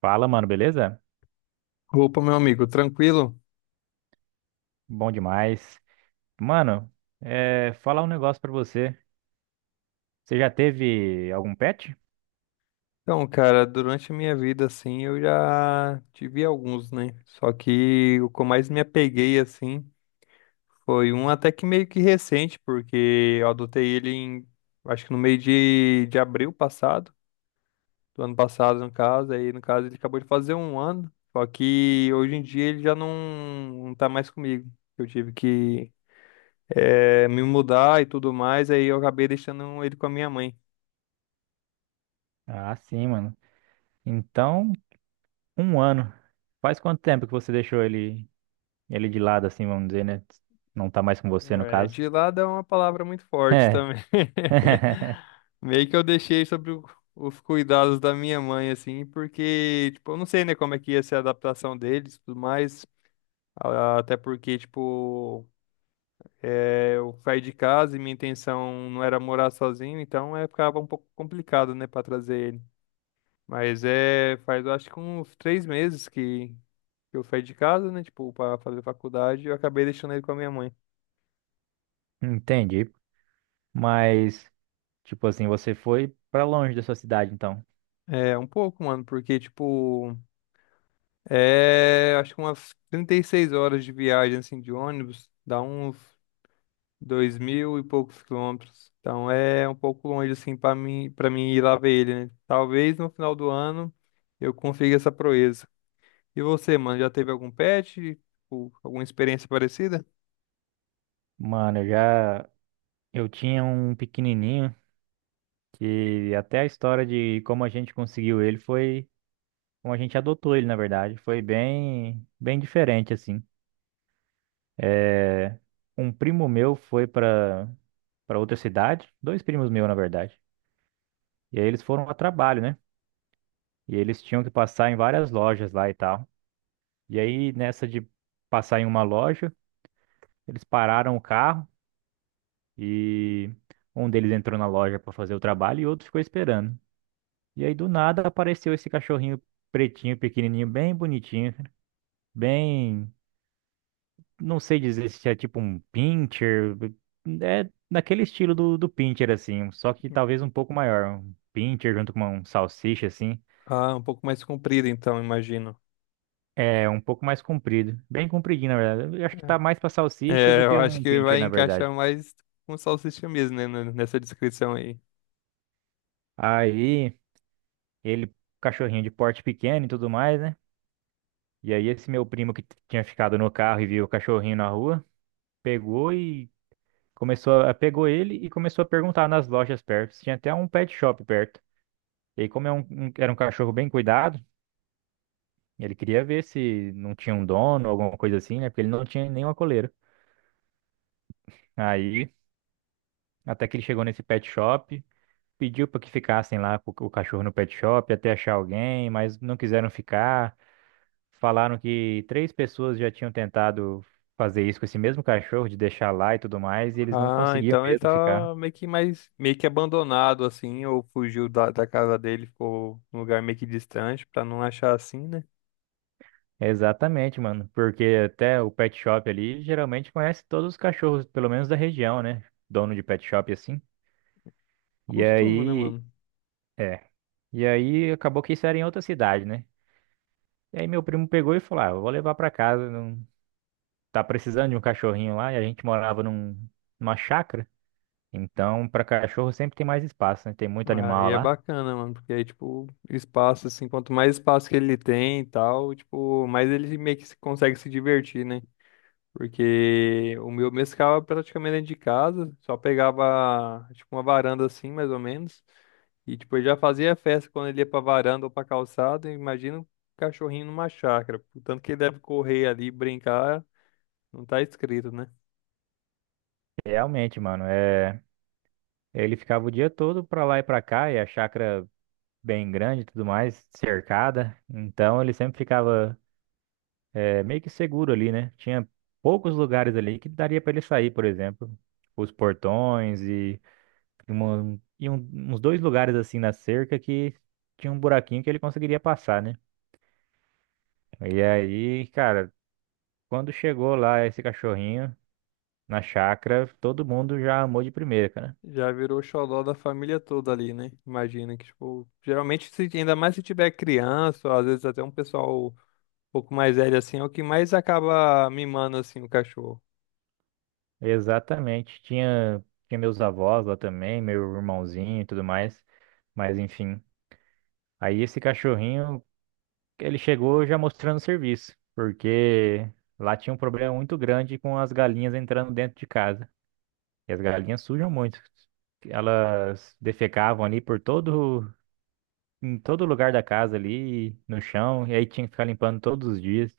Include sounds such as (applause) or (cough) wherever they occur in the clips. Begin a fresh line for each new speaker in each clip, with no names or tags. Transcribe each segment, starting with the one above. Fala, mano, beleza?
Opa, meu amigo, tranquilo?
Bom demais. Mano, falar um negócio pra você. Você já teve algum pet?
Então, cara, durante a minha vida, assim, eu já tive alguns, né? Só que o que eu mais me apeguei, assim, foi um até que meio que recente, porque eu adotei ele em, acho que no meio de abril passado, do ano passado, no caso. Aí, no caso, ele acabou de fazer um ano, só que hoje em dia ele já não tá mais comigo. Eu tive que, me mudar e tudo mais, aí eu acabei deixando ele com a minha mãe.
Ah, sim, mano. Então, um ano. Faz quanto tempo que você deixou ele de lado, assim, vamos dizer, né? Não tá mais com você, no
É,
caso.
de lado é uma palavra muito forte
É.
também. (laughs)
(laughs)
Meio que eu deixei sobre os cuidados da minha mãe, assim, porque, tipo, eu não sei, né, como é que ia ser a adaptação deles e tudo mais. Até porque, tipo, é, eu saí de casa e minha intenção não era morar sozinho, então é, ficava um pouco complicado, né, pra trazer ele. Mas é, faz, eu acho que uns 3 meses que eu saí de casa, né, tipo, pra fazer faculdade, e eu acabei deixando ele com a minha mãe.
Entendi. Mas, tipo assim, você foi pra longe da sua cidade, então.
É, um pouco, mano, porque, tipo. É, acho que umas 36 horas de viagem, assim, de ônibus, dá uns 2 mil e poucos quilômetros. Então é um pouco longe, assim, pra mim, para mim ir lá ver ele, né? Talvez no final do ano eu consiga essa proeza. E você, mano, já teve algum pet? Tipo, alguma experiência parecida?
Mano, eu já. Eu tinha um pequenininho que até a história de como a gente conseguiu ele foi. Como a gente adotou ele, na verdade. Foi bem, bem diferente, assim. É, Um primo meu foi para outra cidade, dois primos meus, na verdade. E aí eles foram a trabalho, né? E eles tinham que passar em várias lojas lá e tal. E aí, nessa de passar em uma loja, eles pararam o carro e um deles entrou na loja para fazer o trabalho e outro ficou esperando. E aí, do nada, apareceu esse cachorrinho pretinho, pequenininho, bem bonitinho, bem não sei dizer se é tipo um pincher, é naquele estilo do pincher, assim, só que talvez um pouco maior. Um pincher junto com um salsicha, assim,
Ah, um pouco mais comprida, então, imagino.
é um pouco mais comprido, bem compridinho, na verdade. Eu acho que tá
É,
mais pra salsicha
É,
do
eu
que
acho
um
que
pincher,
vai
na
encaixar
verdade.
mais com salsicha mesmo, né, nessa descrição aí.
Aí, ele, cachorrinho de porte pequeno e tudo mais, né? E aí, esse meu primo que tinha ficado no carro e viu o cachorrinho na rua, pegou e pegou ele e começou a perguntar nas lojas perto. Tinha até um pet shop perto. E aí, como é era um cachorro bem cuidado, ele queria ver se não tinha um dono, alguma coisa assim, né? Porque ele não tinha nenhuma coleira. Aí, até que ele chegou nesse pet shop, pediu para que ficassem lá com o cachorro no pet shop até achar alguém, mas não quiseram ficar. Falaram que três pessoas já tinham tentado fazer isso com esse mesmo cachorro, de deixar lá e tudo mais, e eles não
Ah,
conseguiam
então ele
mesmo ficar.
tá meio que mais meio que abandonado assim, ou fugiu da casa dele, ficou num lugar meio que distante pra não achar assim, né?
Exatamente, mano, porque até o pet shop ali geralmente conhece todos os cachorros, pelo menos da região, né? Dono de pet shop assim. E
Costuma, né,
aí,
mano?
é. E aí acabou que isso era em outra cidade, né? E aí meu primo pegou e falou: "Ah, eu vou levar pra casa, não tá precisando de um cachorrinho lá". E a gente morava numa chácara, então pra cachorro sempre tem mais espaço, né? Tem muito
Aí
animal
é
lá.
bacana, mano, porque aí, tipo, espaço, assim, quanto mais espaço que ele tem e tal, tipo, mais ele meio que consegue se divertir, né? Porque o meu mesmo ficava praticamente dentro de casa, só pegava tipo uma varanda assim, mais ou menos. E tipo, ele já fazia festa quando ele ia pra varanda ou pra calçada. E imagina um cachorrinho numa chácara. O tanto que ele deve correr ali, brincar, não tá escrito, né?
Realmente, mano, ele ficava o dia todo pra lá e pra cá, e a chácara bem grande e tudo mais, cercada. Então ele sempre ficava meio que seguro ali, né? Tinha poucos lugares ali que daria pra ele sair, por exemplo, os portões e uns dois lugares assim na cerca que tinha um buraquinho que ele conseguiria passar, né? E aí, cara, quando chegou lá esse cachorrinho na chácara, todo mundo já amou de primeira, cara.
Já virou xodó da família toda ali, né? Imagina que, tipo, geralmente, se, ainda mais se tiver criança, ou às vezes até um pessoal um pouco mais velho assim, é o que mais acaba mimando assim o cachorro.
Exatamente. Tinha meus avós lá também, meu irmãozinho e tudo mais. Mas enfim. Aí esse cachorrinho, ele chegou já mostrando serviço, porque lá tinha um problema muito grande com as galinhas entrando dentro de casa. E as galinhas sujam muito. Elas defecavam ali em todo lugar da casa ali, no chão, e aí tinha que ficar limpando todos os dias.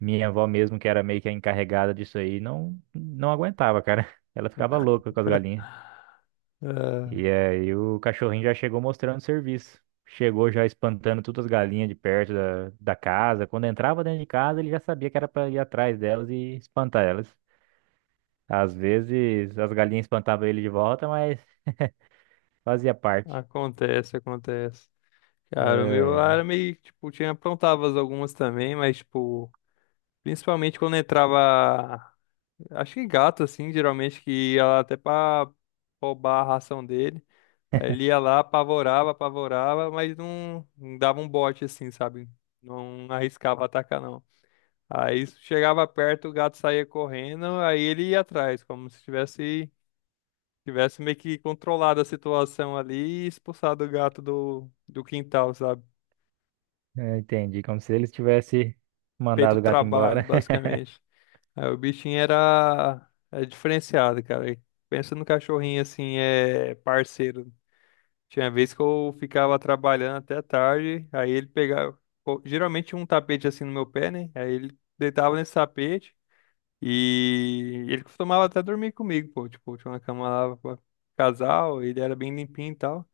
Minha avó mesmo, que era meio que a encarregada disso aí, não aguentava, cara. (laughs) Ela ficava louca com as galinhas.
É,
E aí o cachorrinho já chegou mostrando serviço. Chegou já espantando todas as galinhas de perto da casa. Quando entrava dentro de casa, ele já sabia que era pra ir atrás delas e espantar elas. Às vezes as galinhas espantavam ele de volta, mas fazia parte.
acontece, acontece. Cara, o meu
É,
era meio, tipo, tinha aprontava algumas também, mas, tipo, principalmente quando entrava, acho que gato, assim, geralmente, que ia lá até pra roubar a ração dele. Aí ele ia lá, apavorava, apavorava, mas não dava um bote, assim, sabe? Não arriscava atacar, não. Aí chegava perto, o gato saía correndo, aí ele ia atrás, como se tivesse meio que controlado a situação ali e expulsado o gato do quintal, sabe?
é, entendi. Como se eles tivessem
Feito o
mandado o gato
trabalho,
embora. (laughs)
basicamente. Aí o bichinho era diferenciado, cara. E pensa no cachorrinho assim, é parceiro. Tinha vez que eu ficava trabalhando até tarde, aí ele pegava. Pô, geralmente tinha um tapete assim no meu pé, né? Aí ele deitava nesse tapete e ele costumava até dormir comigo, pô. Tipo, tinha uma cama lá pra casal, ele era bem limpinho e tal.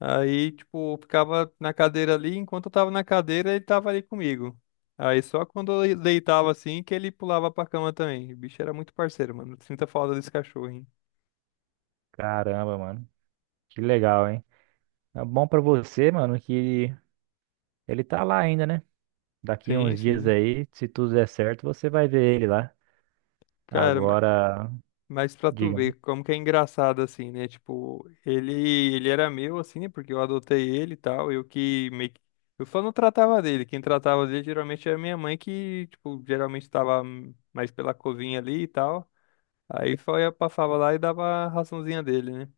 Aí, tipo, eu ficava na cadeira ali, enquanto eu tava na cadeira, ele tava ali comigo. Aí só quando eu deitava assim que ele pulava pra cama também. O bicho era muito parceiro, mano. Sinta falta desse cachorro, hein?
Caramba, mano. Que legal, hein? É bom pra você, mano, que ele tá lá ainda, né? Daqui
Sim,
uns dias
sim.
aí, se tudo der certo, você vai ver ele lá.
Cara,
Agora,
mas pra tu ver
diga-me.
como que é engraçado assim, né? Tipo, ele era meu assim, né? Porque eu adotei ele e tal, eu que meio que eu só não tratava dele. Quem tratava dele geralmente era minha mãe que, tipo, geralmente tava mais pela covinha ali e tal. Aí só ia passava lá e dava a raçãozinha dele, né?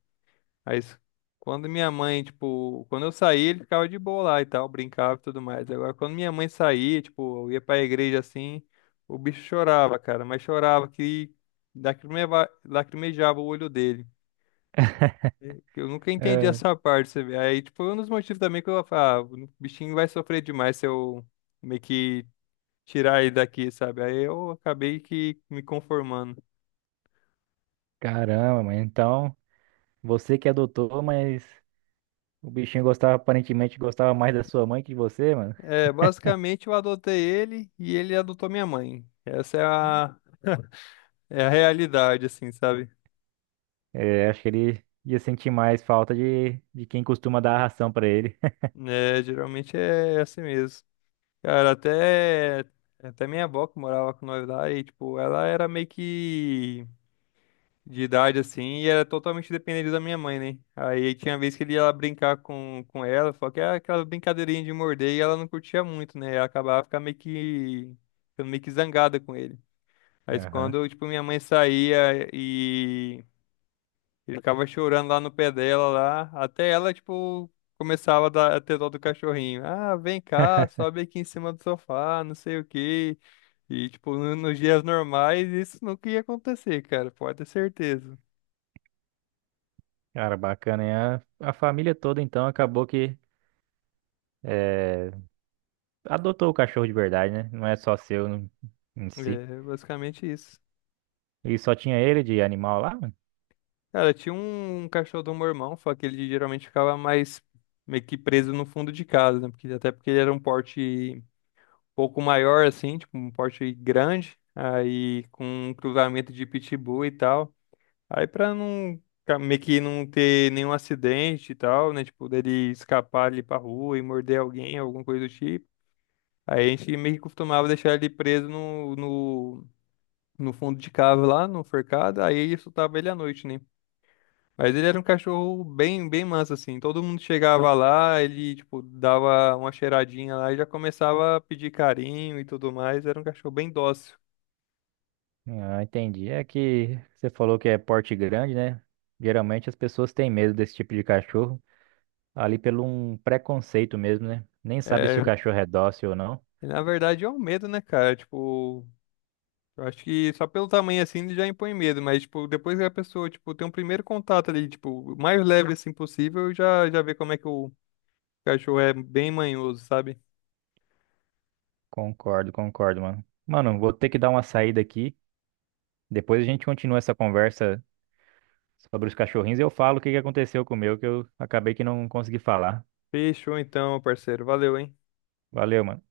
Aí, quando minha mãe, tipo, quando eu saía, ele ficava de boa lá e tal, brincava e tudo mais. Agora, quando minha mãe saía, tipo, eu ia pra igreja assim, o bicho chorava, cara, mas chorava que lacrimejava o olho dele. Eu nunca entendi
É,
essa parte, você vê. Aí, tipo, foi um dos motivos também que eu falava, ah, o bichinho vai sofrer demais se eu meio que tirar ele daqui, sabe? Aí eu acabei que me conformando.
caramba, mano. Então, você que adotou, mas o bichinho gostava, aparentemente gostava mais da sua mãe que de você, mano.
É, basicamente eu adotei ele e ele adotou minha mãe. Essa é a É a realidade, assim, sabe?
É, acho que ele ia sentir mais falta de quem costuma dar a ração pra ele. (laughs)
É, geralmente é assim mesmo. Cara, até minha avó que morava com nós lá, e, tipo, ela era meio que de idade, assim, e era totalmente dependente da minha mãe, né? Aí tinha vez que ele ia lá brincar com ela, só que era aquela brincadeirinha de morder, e ela não curtia muito, né? Ela acabava ficando meio que zangada com ele. Mas
Aham.
quando, tipo, minha mãe saía e ele ficava chorando lá no pé dela, lá, até ela, tipo, começava a ter dó do cachorrinho. Ah, vem cá, sobe aqui em cima do sofá, não sei o quê. E, tipo, nos dias normais, isso nunca ia acontecer, cara, pode ter certeza.
Cara, bacana, hein? A família toda, então, acabou que eh, adotou o cachorro de verdade, né? Não é só seu em si.
É, basicamente isso.
E só tinha ele de animal lá, mano?
Cara, tinha um cachorro do meu irmão, só que ele geralmente ficava mais meio que preso no fundo de casa, né? Porque, até porque ele era um porte um pouco maior, assim, tipo, um porte grande, aí com um cruzamento de pitbull e tal. Aí pra não meio que não ter nenhum acidente e tal, né? Tipo, dele escapar ali pra rua e morder alguém, alguma coisa do tipo. Aí a gente meio que costumava deixar ele preso no fundo de cava lá, no forcado, aí soltava ele à noite, né? Mas ele era um cachorro bem, bem manso, assim. Todo mundo chegava lá, ele, tipo, dava uma cheiradinha lá e já começava a pedir carinho e tudo mais. Era um cachorro bem dócil.
Ah, entendi. É que você falou que é porte grande, né? Geralmente as pessoas têm medo desse tipo de cachorro, ali pelo um preconceito mesmo, né? Nem sabe se o
É,
cachorro é dócil ou não.
na verdade é um medo, né, cara? Tipo, eu acho que só pelo tamanho assim ele já impõe medo, mas tipo, depois que a pessoa, tipo, tem um primeiro contato ali, tipo, o mais leve assim possível, já já vê como é que o cachorro é bem manhoso, sabe?
Concordo, concordo, mano. Mano, vou ter que dar uma saída aqui. Depois a gente continua essa conversa sobre os cachorrinhos, eu falo o que que aconteceu com o meu, que eu acabei que não consegui falar.
Fechou então, parceiro. Valeu, hein?
Valeu, mano.